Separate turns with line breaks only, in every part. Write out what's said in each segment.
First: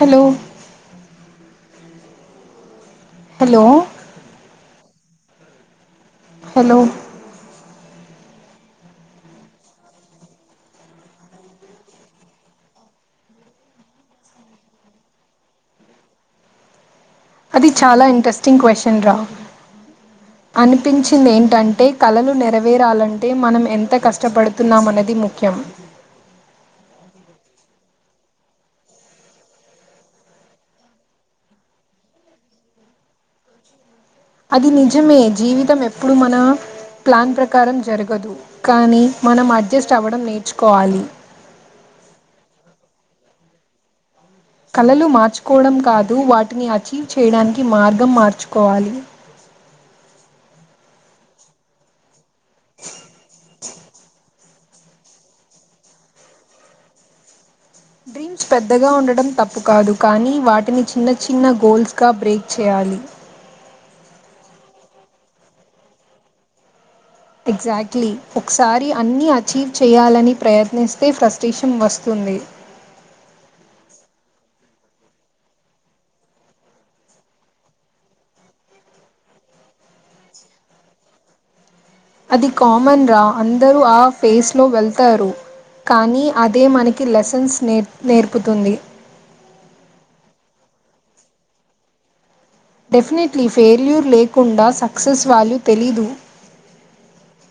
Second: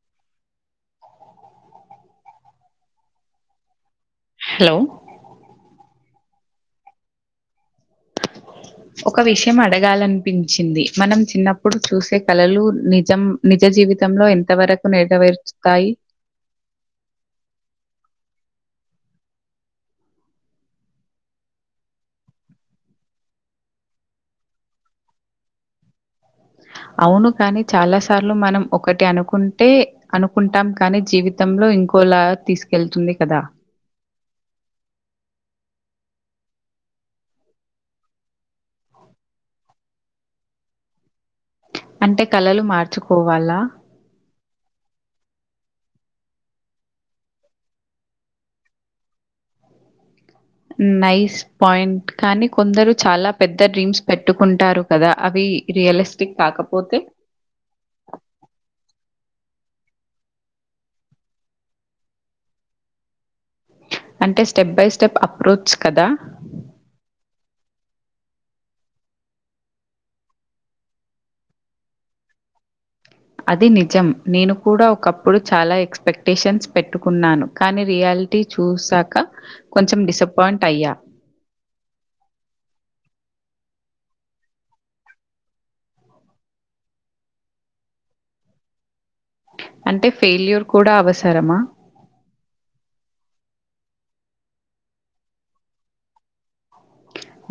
Hello hello
లో
hello
ఒక విషయం అడగాలనిపించింది మనం చిన్నప్పుడు చూసే కళలు నిజం నిజ జీవితంలో ఎంతవరకు నెరవేర్చుతాయి
అది చాలా ఇంట్రెస్టింగ్ క్వశ్చన్ రా అనిపించింది ఏంటంటే కళలు నెరవేరాలంటే మనం ఎంత కష్టపడుతున్నాం అన్నది ముఖ్యం
అవును కాని చాలా సార్లు మనం ఒకటి అనుకుంటే అనుకుంటాం కానీ జీవితంలో ఇంకోలా తీసుకెళ్తుంది కదా
అది నిజమే జీవితం ఎప్పుడు మన ప్లాన్ ప్రకారం జరగదు కానీ మనం అడ్జస్ట్ అవ్వడం నేర్చుకోవాలి
అంటే కళలు మార్చుకోవాలా
కళలు మార్చుకోవడం కాదు వాటిని అచీవ్ చేయడానికి మార్గం మార్చుకోవాలి
నైస్ పాయింట్ కానీ కొందరు చాలా పెద్ద డ్రీమ్స్ పెట్ ట్టుకుంటారు కదా అవి రియలిస్టిక్ కాకపోతే
డ్రీమ్స్ పెద్దగా ఉండడం తప్పు కాదు కానీ వాటిని చిన్న చిన్న గోల్స్ గా బ్రేక్ చేయాలి
అంటే స్టెప్ బై స్టెప్ అప్రోచ్ కదా
ఎగ్జాక్ట్లీ ఒకసారి అన్ని అచీవ్ చెయ్యాలని ప్రయత్నిస్తే ఫ్రస్టేషన్ వస్తుంది
అది నిజం నేను కూడా ఒకప్పుడు చాలా ఎక్స్పెక్టేషన్స్ పెట్టుకున్నాను కానీ రియాలిటీ చూసాక కొంచెం డిసప్పాయింట్ అయ్యా
అది కామన్ రా అందరూ ఆ ఫేస్లో వెళ్తారు కానీ అదే మనకి లెసన్స్ నేర్ నేర్పుతుంది
అంటే ఫెయిల్యూర్ కూడా అవసరమా
డెఫినెట్లీ ఫెల్యూర్ లేకుండా సక్సెస్ వాల్యూ తెలీదు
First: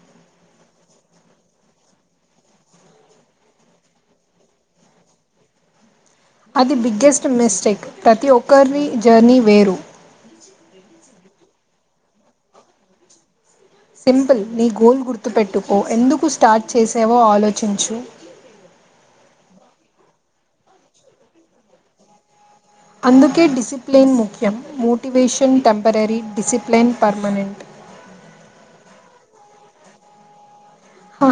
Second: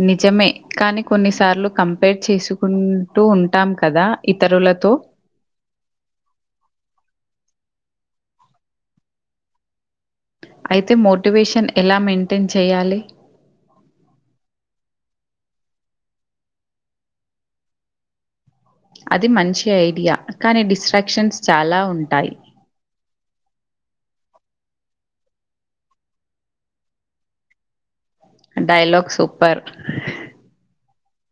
నిజమే కానీ కొన్నిసార్లు కంపేర్ చేసుకుంటూ ఉంటాం కదా ఇతరులతో
అది బిగ్గెస్ట్ మిస్టేక్ ప్రతి ఒక్కర్ని జర్నీ వేరు
మటివేషన్ ఎలా మెయింటైన్ చెయ్యాలి
సింపుల్ నీ గోల్ గుర్తుపెట్టుకో ఎందుకు స్టార్ట్ చేసావో ఆలోచించు
అది మంచి ఐడియా కానీ డిస్ట్రాక్షన్స్ చాలా ఉంటాయి
అందుకే డిసిప్లిన్ ముఖ్యం motivation temporary discipline permanent
dialogue super
హా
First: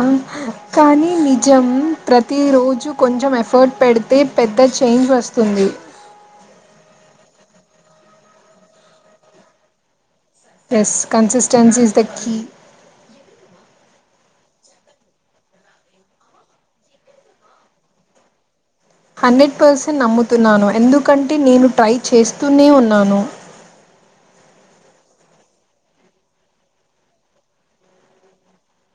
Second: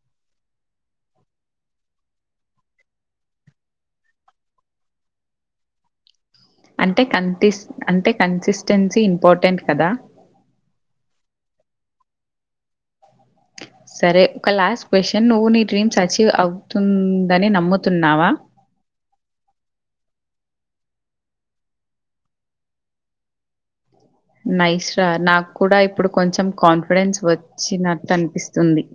కానీ నిజం ప్రతిరోజు కొంచెం ఎఫర్ట్ పెడితే పెద్ద చేంజ్ వస్తుంది
అంటే కన్ టిస్ అంటే కన్సిస్టెన్సీ ఇంపార్టెంట్ కదా
yes consistency is the key
సరే ఒక లాస్ట్ క్వశ్చన్ నువ్వు నీ డ్రీమ్స్ అచీవ్ అవుతుందని నమ్ముతున్నావా
హండ్రెడ్ పర్సెంట్ నమ్ముతున్నాను ఎందుకంటే నేను ట్రై చేస్తూనే ఉన్నాను
నైస్ రా నాకు కూడా ఇప్పుడు కొంచెం కాన్ఫిడెన్స్ వచ్చినట్టు అన్పిస్తుంది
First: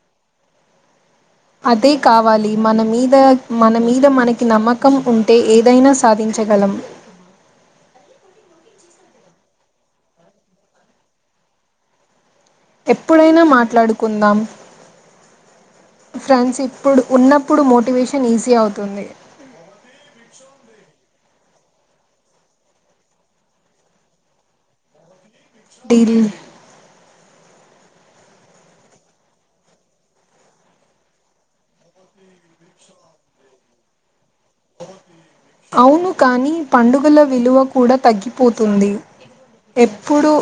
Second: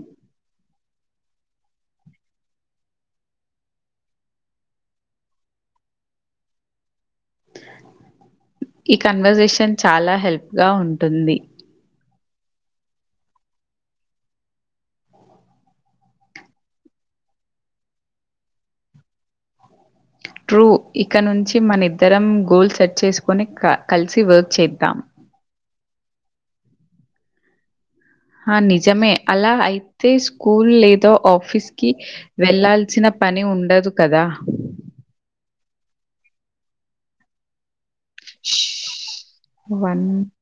అదే కావాలి మన మీద మన మీద మనకి నమ్మకం ఉంటే ఏదైనా సాధించగలం
ఈ కన్వర్సేషన్ చాలా హెల్ప్ గా ఉంటుంది
ఎప్పుడైనా మాట్లాడుకుందాం ఫ్రెండ్స్ ఇప్పుడు ఉన్నప్పుడు మోటివేషన్ ఈజీ అవుతుంది
ట్రూ ఇక నున్ చి మనిద్దరం గోల్ సెట్ చేసుకొని కలిసి వర్క్ చేద్దాం
డిల్
ఆ నిజమే అలా అయితే స్కూల్ లేదో ఆఫీస్ కి వెళ్లాల్సిన పని ఉండదు కదా
అవును కాని పండుగల విలువకు కూడా
ష్
తగ్గిపోతుంది
వన్
ఎప్పుడు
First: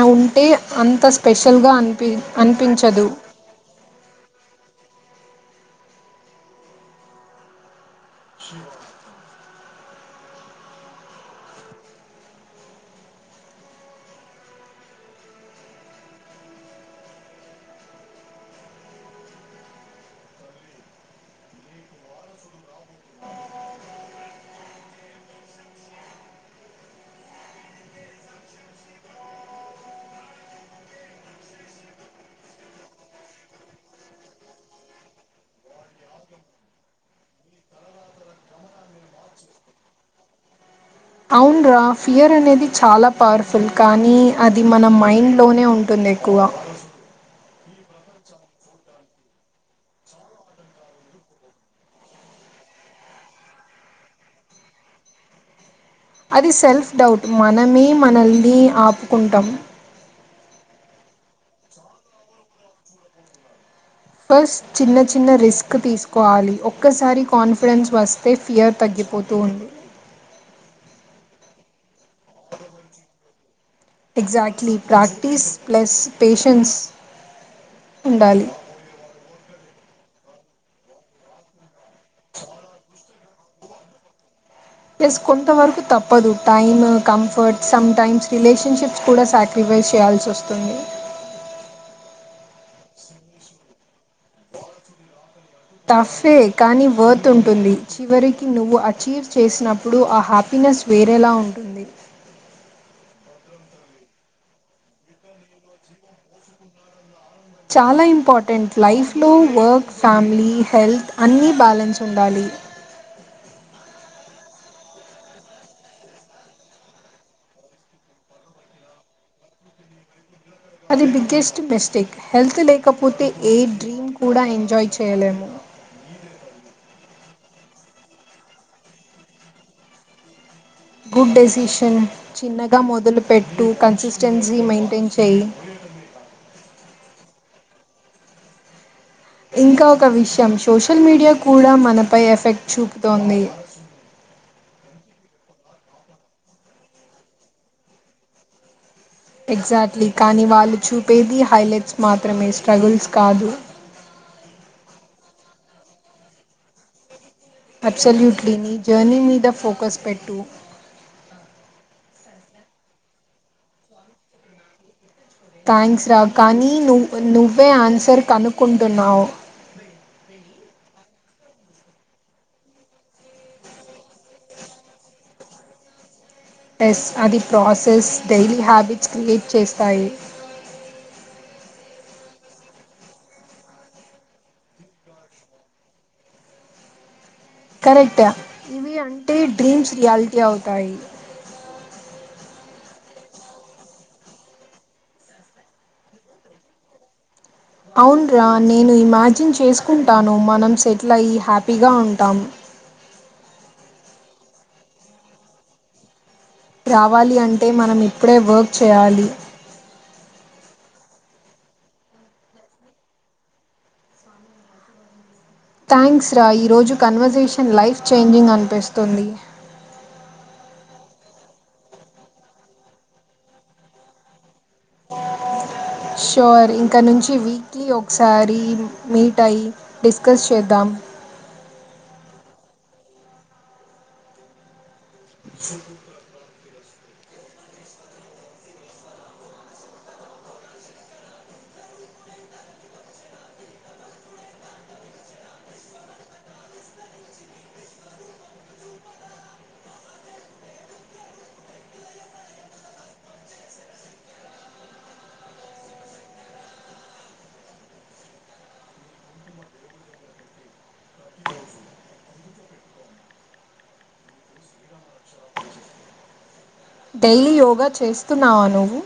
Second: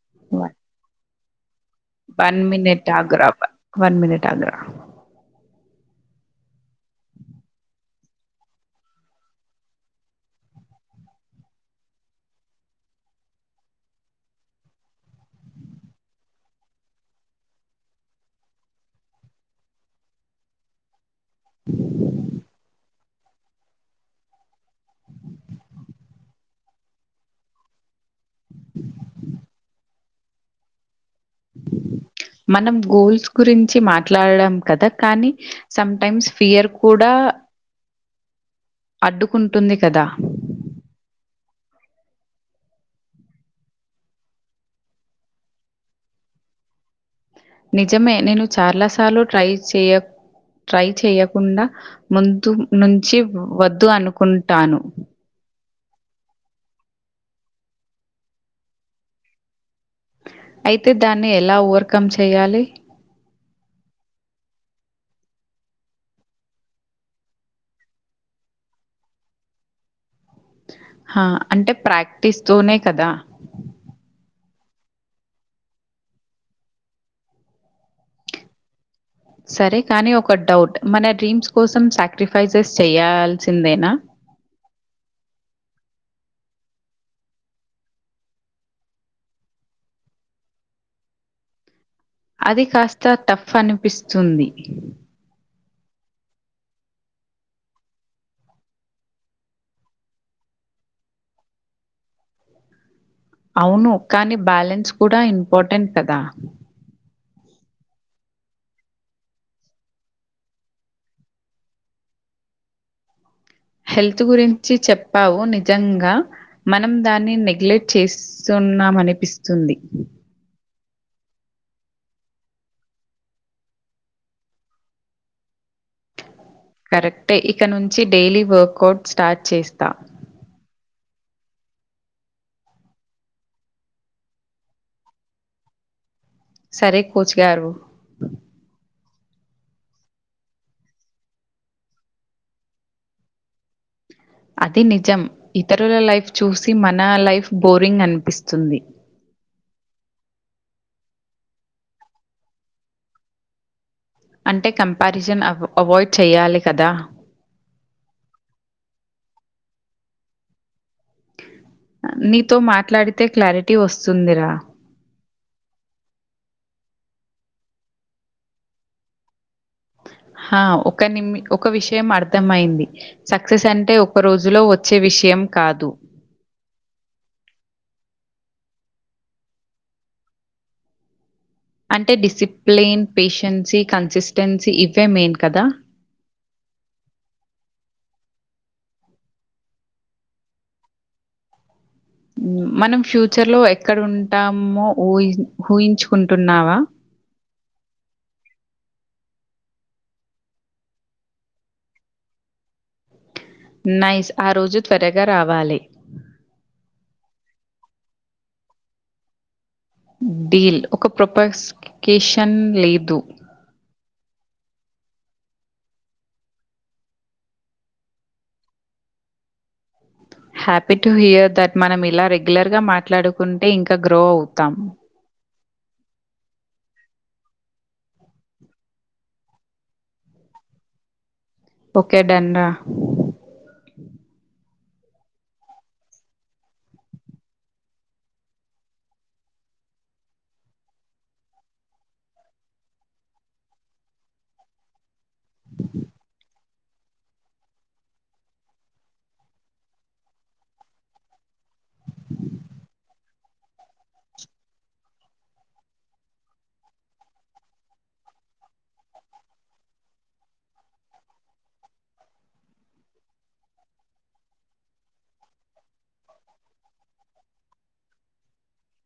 అ ఉంటే అంత స్పెషల్గా అనిపి
వన్ మనిట్
అనిపించదు
ఆగురా వన్ మనిట్ ఆగురా మనం గోల్స్ గురించి మాట్లాడడం కదా కానీ సం టైమ్స్ ఫియర్ కూడా అడ్డుకుంటుంది కదా
అవున్రా ఫియర్ అనేది చాలా పవర్ఫుల్ కానీ అది మన మైండ్ లోనే ఉంటుంది ఎక్కువ
నిజమే నేను చాలాసార్లు ట్రై చేయ ట్రై చేయకుండా ముందు నుంచి వద్దు అనుకుంటాను
అది సెల్ఫ్ డౌట్ మనమే మనల్ని ఆపుకుంటాం
అయితే దాన్ని ఎలా ఓవర్కమ్ చెయ్యాలి
ఫస్ట్ చిన్న చిన్న రిస్క్ తీసుకోవాలి ఒక్కసారి కాన్ఫిడెన్స్ వస్తే ఫియర్ తగ్గిపోతూ ఉంది
హా అంటే ప్రాక్టీస్ తోనే కదా
గ్జాక్ట్లీ ప్రాక్టీస్ ప్లస్ పేషన్స్ ఉండాలి
సరే కానీ ఒక డౌట్ మన డ్రీమ్స్ కోసం సాక్రిఫైసెస్ చెయ్యాల్ సిందేనా
ప్లస్ కొంతవరకు తప్పదు టైమ్ కంఫర్ట్ సమ్టైమ్స్ రిలేషన్షిప్స్ కూడా సాక్రిఫైస్ చేయాల్సి వస్తుంది
అది కాస్త టఫ్ అనిపిస్తుంది
టఫ్ఫే కానీ వర్త్ ఉంటుంది చివరికి నువ్వు అచీవ్ చేసినప్పుడు ఆ హ్యాపీనెస్ వేరేలా ఉంటుంది
అవును కానీ బ్యాలెన్స్ కూడా ఇంపార్టెంట్ కదా
చాలా ఇంపార్టెంట్ లైఫ్లో వర్క్ ఫ్యామిలీ హెల్త్ అన్నీ బ్యాలెన్స్ ఉండాలి
హెల్త్ గురించి చెప్పావు నిజంగా మనం దాన్ని నెగ్లెక్ట్ చేస్తున్నామనిపిస్తుంది.
అది బిగ్గెస్ట్ మిస్టేక్ హెల్త్ లేకపోతే ఏ డ్రీమ్ కూడా ఎంజాయ్ చేయలేము!
కరెక్టే ఇక నుంచి డైలీ వర్కౌట్ స్టార్ట్ చేస్తా
గుడ్ డెసిషన్ చిన్నగా మొదలుపెట్టు కన్సిస్టెన్సీ మెయింటైన్ చెయ్
సరే కోచ్ గారు
ఇంకా ఒక విషయం సోషల్ మీడియా కూడా మనపై ఎఫెక్ట్ చూపుతోంది
అది నిజం ఇతరుల లైఫ్ చూసి మన లైఫ్ బోరింగ్ అనిపిస్తుంది
ఎగ్జాక్ట్లీ కానీ వాళ్ళు చూపేది హైలైట్స్ మాత్రమే స్ట్రగుల్స్ కాదు
అంటే కంపారిజన్ అవ్ అవాయిడ్ చెయ్యాలి కదా
అబ్సల్యూట్లీ నీ జర్నీ మీద ఫోకస్ పెట్టు
నీతో మాట్లాడితే క్లారిటీ వస్తుందిరా
థ్యాంక్స్ రా కానీ నువ్ నువ్వే ఆన్సర్ కనుక్కుంటున్నావ్
హ ఒక నిమి ఒక విషయం అర్థమైంది సక్సెస్ అంటే ఒక రోజులో వచ్చే విషయం కాదు!
ఎస్ అది ప్రాసెస్ డైలీ హ్యాబిట్స్ క్రియేట్ చేస్తాయి
అంటే డిసిప్లెయిన్ పేషెన్సీ కన్సిస్టెన్సీ ఇవే మెయిన్ కదా
[unintelligible] ఇవి అంటే డ్రీమ్స్ రియాలిటీ అవుతాయి
మ్మ్ మనం ఫ్యూచర్ లో ఎక్కడంటామో ఊహిం ఊహించుకుంటున్నావా
అవున్రా నేను ఇమాజిన్ చేసుకుంటాను మనం సెటిల్ అయ్యి హ్యాపీగా ఉంటాం.
నైస్ ఆ రోజు త్వరగా రావాలి
రావాలి అంటే మనం ఇప్పుడే వర్క్ చేయాలి
డీల్ ఒక ప్రొపాస్కేషన్ లేదు
థ్యాంక్స్ రా ఈరోజు కన్వర్జేషన్ లైఫ్ చేంజింగ్ అనిపిస్తుంది
హ్యాపీ టు హియర్ దట్ మనం ఇలా రెగ్యులర్ గా మాట్లాడుకుంటే ఇంకా గ్రో అవుతాం
షోర్ ఇంక నుంచి వీక్లీ ఒకసారి మీట్ అయి డిస్కస్ చేద్దాం
కెడండ
[inaudible] డైలీ యోగా చేస్తున్నావా నువ్వు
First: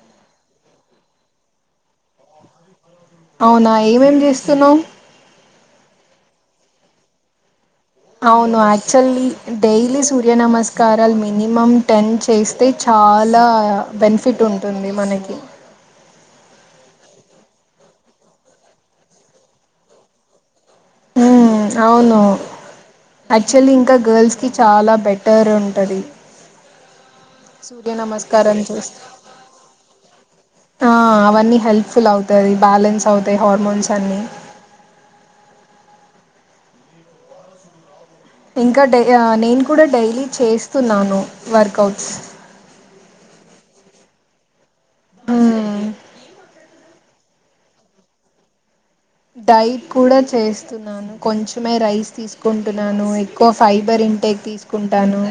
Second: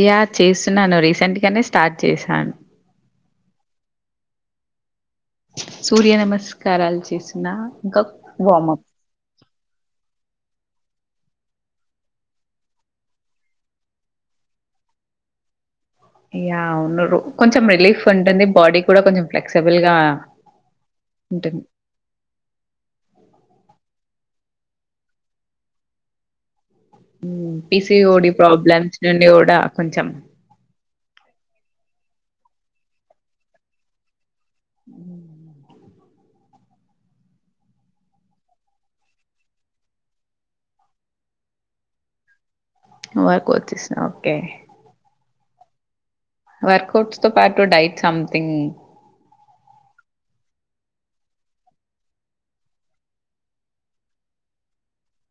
యా చేస్తున్నాను రీసెంట్ గానే స్టార్ట్ చేశాను
అవునా ఏమేం చేస్తున్నావ్
సూర్య నమస్కారాలు చేసిన ఇంకా
అవును
వార్మప్.
ఆక్చుల్లీ డైలీ సూర్య నమస్ కారల్ మినిమమ్ టెన్ చేస్తే చాలా బెనిఫిట్ ఉంటుంది మనకి
య్యా ఉండదు కొంచెం రిలీఫ్ ఉంటుంది బాడీ కూడా కొంచెం ఫ్లెక్సిబుల్ గా
ఆ అవును యాక్చువల్లీ ఇంకా గర్ల్స్ కి చాలా బెటర్ ఉంటది
హ్మ్.
సూర్య
పీసీఓడి
నమస్కారం
ప్రాబ్లమ్స్
చూస్త్
నుండి గూడా కొంచెం
ఆ అవన్నీ హెల్ప్ఫుల్ అవు అది బ్యాలెన్స్ అవుతాయి హార్మోన్స్ అన్నీ
ఊ
ఇంకడ్ యా నేను కూడా డైలీ చేస్తున్నాను వర్కౌట్స్
వ కో వచ్చస్న ఓకే
మ్మ్
వర్కౌట్స్ తో పాటు డైట్ సంథింగ్
డైట్ కూడా చేస్తున్నాను, కొంచెమే రైస్ తీసుకుంటున్నాను ఎక్కువ ఫైబర్ ఇంటేక్ తీసుకుంటాను.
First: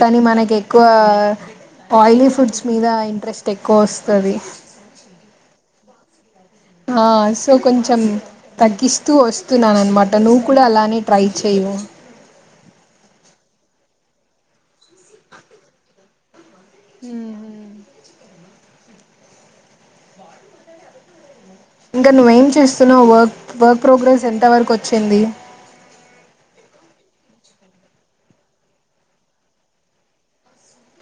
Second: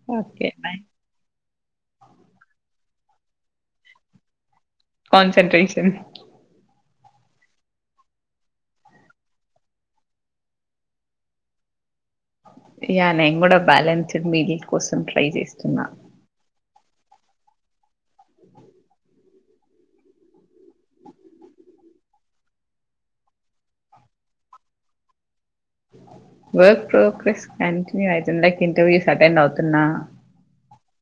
కానీ
ఓకే.
మనకెక్కువ
నైస్.
ఆయిలీ ఫుడ్స్ మీద ఇంట్రెస్ట్ ఎక్కువ వస్తాది
కాన్సంట్రేషన్
ఆ సో కొంచం తగ్గిస్తూ ఒస్తున్నాను అన్మాట నువ్వు కూడా అలానే ట్రై చేయు
యా నేన్ గుడా బ్యాలెన్స్డ్ మీల్ కోసం ట్రై జేస్తున్న
హుమ్ ఇంకా నువ్వేం చేస్తున్నావ్ వా వర్క్ ప్రోగ్రెస్ ఎంత వరకు ఒచ్చింది
వర్క్ ప్రోగ్రెస్ కంటిన్యూ ఐతుంది లైక్ ఇంటర్వ్యూస్ అటెండ్ అవ్తున్నా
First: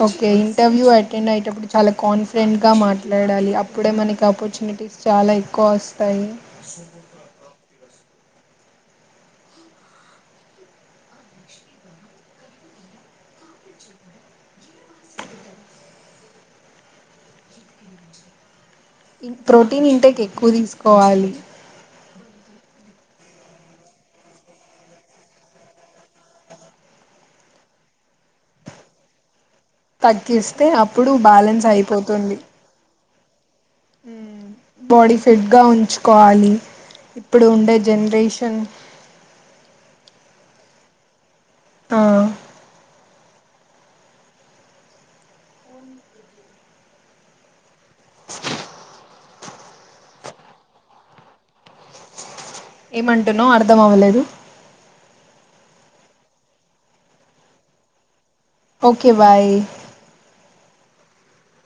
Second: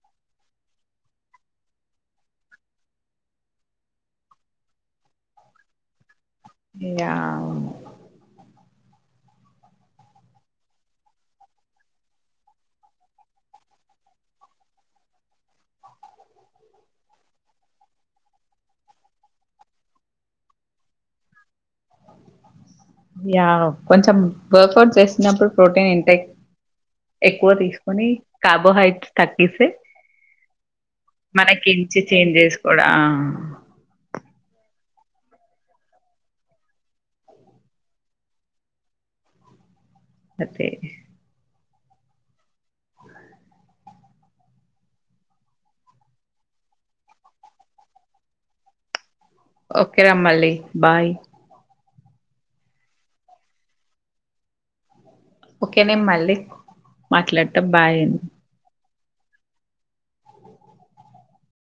ఓకే ఇంటర్వ్యూ అటెండ్ అయేటప్పుడు చాలా కాన్ఫిడెంట్గా మాట్లాడాలి అప్పుడే మనకి ఆపర్చునిటీస్ చాలా ఎక్కువ ఒస్తాయి
య్యా ఔను
ప్రోటీన్ ఇంటేక్ ఎక్కువ్ తీస్కోవాలి
యా కొంచం వర్కౌట్ చేస్నప్పుడు ప్రోటీన్ ఇంటెక్ ఎక్కువ తీస్కుని కార్బోహైడ్రేట్ త
తగ్గిస్తే అప్పుడు బ్యాలెన్స్
మనకించి చేంజ్
ఐపోతుంది
చేసుకోడా [inaudible]
ఉమ్ బాడీ ఫిట్గా ఉంచుకోవాలి ఇప్పుడు ఉండే జనరేషన్
అదె
ఆ
ఒకె రమ్మల్లి బాయ్
ఏమంటున్నావ్ అర్థం అవలేదు
ఓకేనే మళ్ళీ మాట్లాట బాయని
ఓకే బాయ్